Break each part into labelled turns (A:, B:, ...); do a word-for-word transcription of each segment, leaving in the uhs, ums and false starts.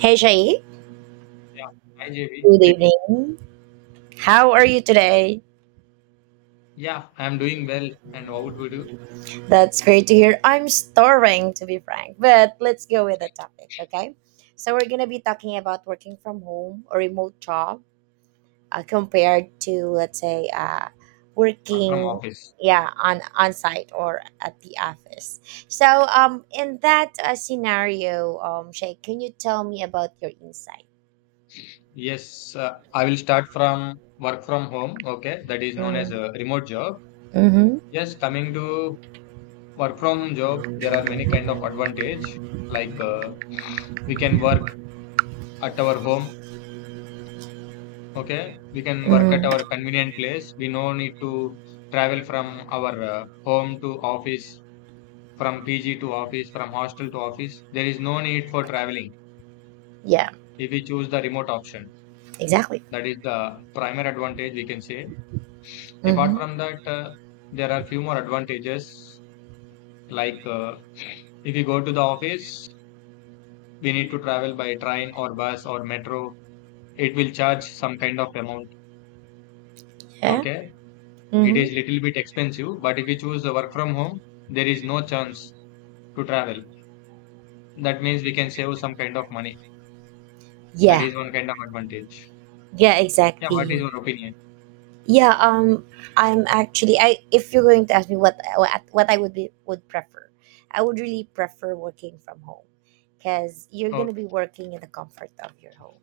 A: Hey Shai,
B: Yeah. Hi, J B.
A: good
B: Good evening.
A: evening. How are you today?
B: Yeah, I'm doing well. And how would we do?
A: That's great to hear. I'm starving, to be frank, but let's go with the topic, okay? So, we're going to be talking about working from home or remote job uh, compared to, let's say, uh,
B: Work from
A: working,
B: office.
A: yeah, on on site or at the office. So, um in that uh, scenario, um Shay, can you tell me about your insight?
B: Yes, uh, I will start from work from home. Okay, that is known as
A: Mm-hmm.
B: a remote job.
A: Mm-hmm.
B: Yes, coming to work from home job, there are many kind of advantage. Like uh, we can work at our home. Okay, we can work at our
A: Mm-hmm.
B: convenient place. We no need to travel from our uh, home to office, from P G to office, from hostel to office. There is no need for traveling
A: Yeah,
B: if we choose the remote option.
A: exactly.
B: That is the primary advantage we can say. Apart
A: Mm-hmm.
B: from that, uh, there are few more advantages like uh, if you go to the office, we need to travel by train or bus or metro. It will charge some kind of amount.
A: Yeah.
B: Okay, it
A: Mm-hmm.
B: is little bit expensive, but if you choose the work from home, there is no chance to travel. That means we can save some kind of money. That
A: Yeah,
B: is one kind of advantage.
A: yeah,
B: Yeah, what is
A: exactly.
B: your opinion?
A: Yeah, um, I'm actually. I If you're going to ask me what what, what I would be would prefer, I would really prefer working from home, because you're
B: Oh,
A: gonna be working in the comfort of your home,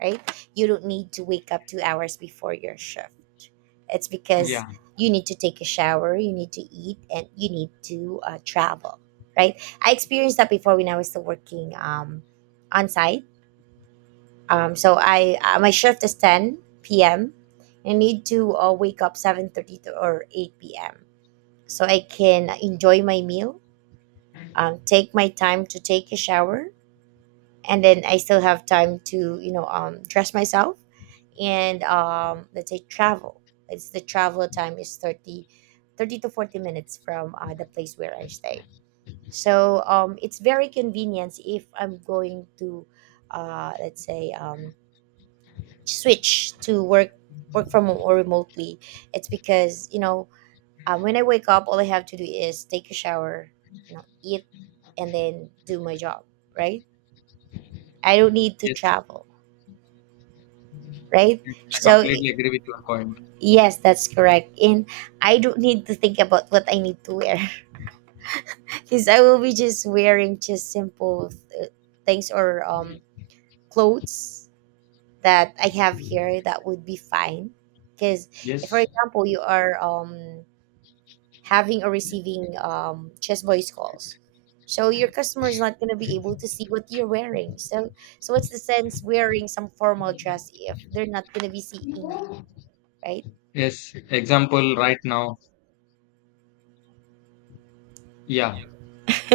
A: right? You don't need to wake up two hours before your shift. It's because
B: yeah,
A: you need to take a shower, you need to eat, and you need to uh, travel, right? I experienced that before when I was still working um on site. Um, so I uh, my shift is ten p m. I need to uh, wake up seven thirty to- or eight p m so I can enjoy my meal, um, take my time to take a shower, and then I still have time to you know um, dress myself and, um, let's say, travel. It's the travel time is thirty thirty to forty minutes from uh, the place where I stay. So, um, it's very convenient if I'm going to, uh, let's say, um, switch to work work from home or remotely. It's because, you know um, when I wake up, all I have to do is take a shower, you know eat, and then do my job, right? I don't need to
B: yes,
A: travel, right?
B: yes, I
A: So
B: completely agree with your point.
A: yes, that's correct, and I don't need to think about what I need to wear. Because I will be just wearing just simple uh, things or um clothes that I have here. That would be fine, because if, for
B: Yes.
A: example, you are um having or receiving, um, just voice calls. So your customer is not going to be able to see what you're wearing. So so what's the sense wearing some formal dress if they're not going to be seeing you, right?
B: Yes, example right now. Yeah,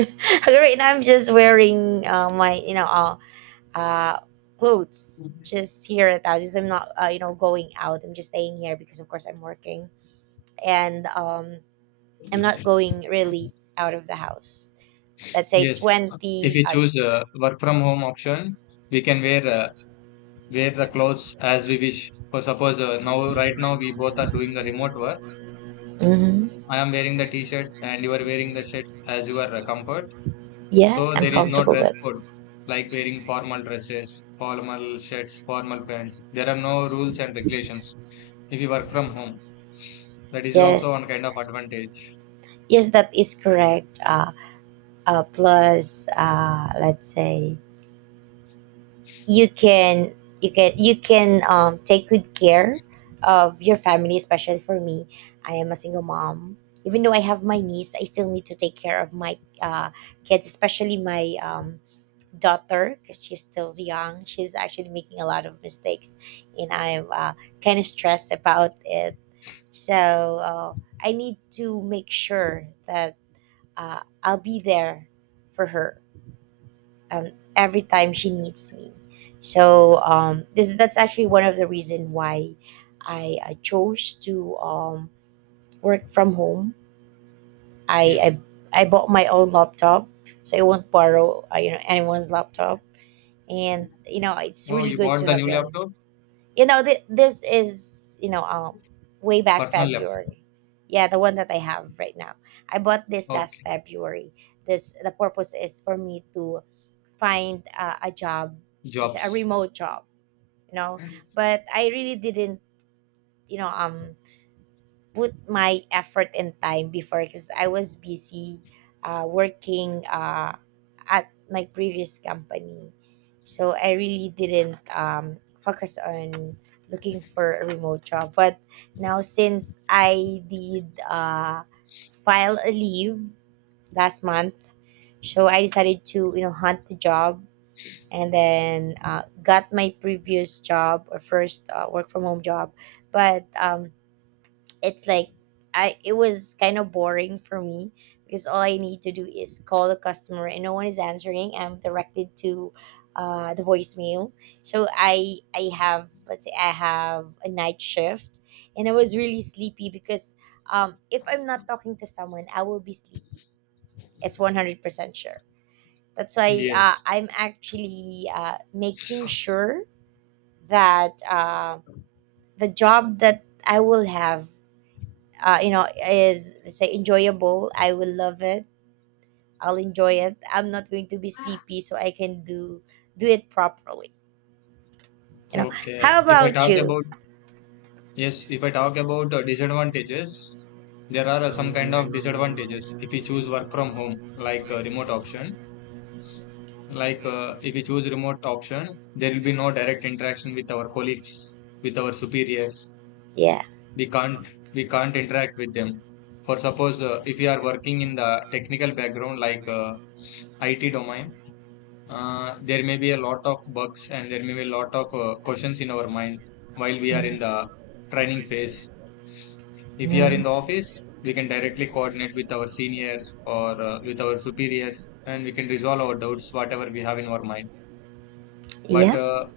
A: Right now I'm just wearing uh, my, you know uh, uh clothes, just here at the house. Because I'm not, uh, you know going out. I'm just staying here because of course I'm working, and um I'm not going really out of the house. Let's say
B: yes. If
A: twenty.
B: we
A: Uh,
B: choose uh, work from home option, we can wear uh, wear the clothes as we wish. For suppose uh, now right now we both are doing the remote work.
A: mhm.
B: I am wearing the t-shirt and you are wearing the shirts as your uh, comfort.
A: Yeah,
B: So
A: I'm
B: there is no
A: comfortable
B: dress
A: with.
B: code like wearing formal dresses, formal shirts, formal pants. There are no rules and regulations if you work from home. That is also
A: Yes,
B: one kind of advantage.
A: yes, that is correct. Uh, uh, plus, uh, let's say you can you can you can um, take good care of your family, especially for me. I am a single mom. Even though I have my niece, I still need to take care of my uh, kids, especially my, um, daughter, because she's still young. She's actually making a lot of mistakes, and I'm, uh, kind of stressed about it. So uh, I need to make sure that uh, I'll be there for her, um, every time she needs me. So, um, this that's actually one of the reason why I, I chose to, um, work from home. I,
B: Yes.
A: I I bought my own laptop, so I won't borrow, uh, you know anyone's laptop. And you know it's
B: Oh,
A: really
B: you
A: good
B: bought
A: to
B: the
A: have
B: new
A: your own.
B: laptop,
A: You know th- this is, you know uh, way back
B: personal laptop.
A: February. Yeah, the one that I have right now, I bought this last
B: Okay.
A: February. This the purpose is for me to find uh, a job, a a
B: Jobs.
A: remote job, you know. But I really didn't, you know um put my effort and time before, because I was busy uh, working uh, at my previous company. So I really didn't, um, focus on looking for a remote job. But now, since I did, uh, file a leave last month, so I decided to you know hunt the job, and then uh, got my previous job, or first uh, work from home job. But, um, it's like, I it was kind of boring for me, because all I need to do is call a customer and no one is answering. I'm directed to, uh, the voicemail. So I I have, let's say I have a night shift, and I was really sleepy, because, um, if I'm not talking to someone, I will be sleepy. It's one hundred percent sure. That's why, uh,
B: Yes.
A: I'm actually, uh, making sure that, uh, the job that I will have, uh, you know, is, let's say, enjoyable. I will love it. I'll enjoy it. I'm not going to be sleepy, so I can do do it properly. You know.
B: Okay.
A: How
B: If I
A: about
B: talk
A: you?
B: about yes, if I talk about uh, disadvantages, there are uh, some kind of disadvantages if you choose work from home, like uh, remote option. Like uh, if you choose remote option, there will be no direct interaction with our colleagues, with our superiors.
A: Yeah.
B: We can't we can't interact with them. For suppose uh, if you are working in the technical background like uh, I T domain, uh, there may be a lot of bugs and there may be a lot of uh, questions in our mind while we are in the training phase. If we are in
A: Mm,
B: the office, we can directly coordinate with our seniors or uh, with our superiors and we can resolve our doubts, whatever we have in our mind. But
A: yeah.
B: uh,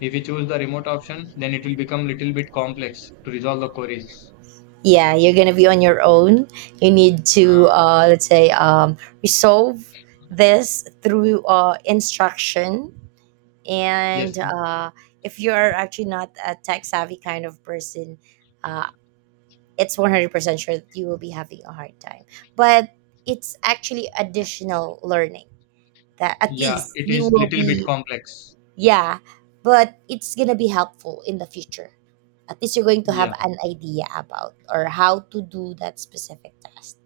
B: if we choose the remote option, then it will become little bit complex to resolve the queries.
A: Yeah. You're gonna be on your own. You need to,
B: Uh,
A: uh, let's say, um, resolve this through, uh, instruction, and
B: yes,
A: uh, if you're actually not a tech savvy kind of person. uh, it's one hundred percent sure that you will be having a hard time. But it's actually additional learning that at
B: yeah,
A: least
B: it
A: you
B: is
A: will
B: little bit
A: be,
B: complex.
A: yeah, but it's going to be helpful in the future. At least you're going to have
B: Yeah,
A: an idea about or how to do that specific task,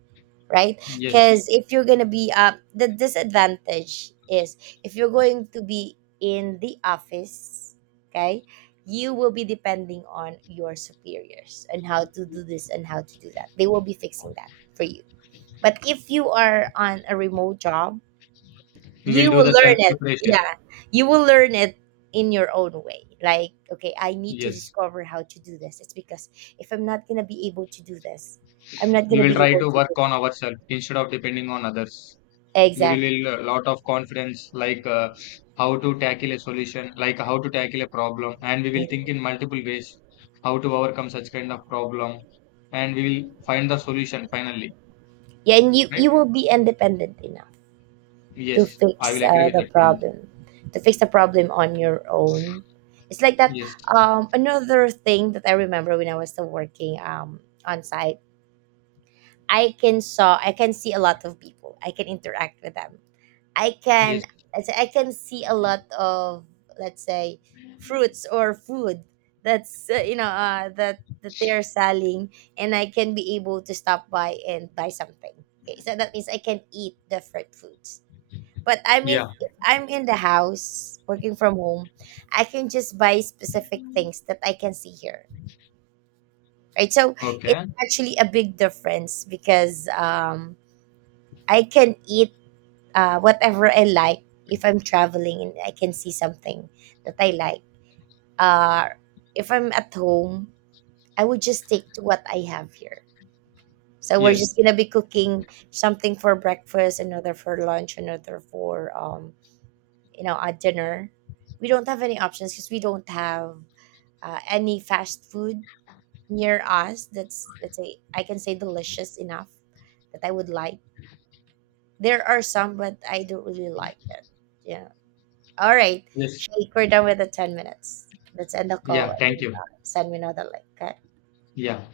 A: right?
B: yes,
A: Because if you're gonna be uh, the disadvantage is, if you're going to be in the office, okay, you will be depending on your superiors and how to do this and how to do that. They will be fixing that for you. But if you are on a remote job,
B: we will
A: you
B: do
A: will
B: the
A: learn
B: self
A: it.
B: preparation.
A: Yeah, you will learn it in your own way. Like, okay, I need to
B: Yes.
A: discover how to do this. It's because if I'm not gonna be able to do this, I'm not
B: We
A: gonna
B: will
A: be
B: try
A: able
B: to
A: to
B: work
A: do my
B: on
A: job.
B: ourselves instead of depending on others. We
A: Exactly.
B: will a lot of confidence, like uh, how to tackle a solution, like how to tackle a problem, and we will think in multiple ways how to overcome such kind of problem, and we will find the solution finally.
A: Yeah, and you
B: Right?
A: you will be independent enough to
B: Yes, I will
A: fix
B: agree
A: uh,
B: with
A: the
B: that point.
A: problem to fix the problem on your own. It's like that.
B: Yes,
A: Um another thing that I remember when I was still working, um on site, i can saw i can see a lot of people. I can interact with them. I can
B: yes,
A: I say- I can see a lot of, let's say, fruits or food that's uh, you know uh, that that they are selling, and I can be able to stop by and buy something. Okay, so that means I can eat different foods. But I'm if,
B: yeah,
A: if I'm in the house working from home, I can just buy specific things that I can see here. Right? So it's
B: okay,
A: actually a big difference, because um I can eat uh, whatever I like. If I'm traveling and I can see something that I like, uh, if I'm at home, I would just stick to what I have here. So we're
B: yes,
A: just gonna be cooking something for breakfast, another for lunch, another for, um, you know a dinner. We don't have any options because we don't have uh, any fast food near us. That's, let's say, I can say delicious enough that I would like. There are some, but I don't really like it. Yeah. All right.
B: yes,
A: Shake. We're done with the ten minutes. Let's end the call
B: yeah.
A: and
B: Thank
A: then,
B: you.
A: uh, send me another link. Okay.
B: Yeah.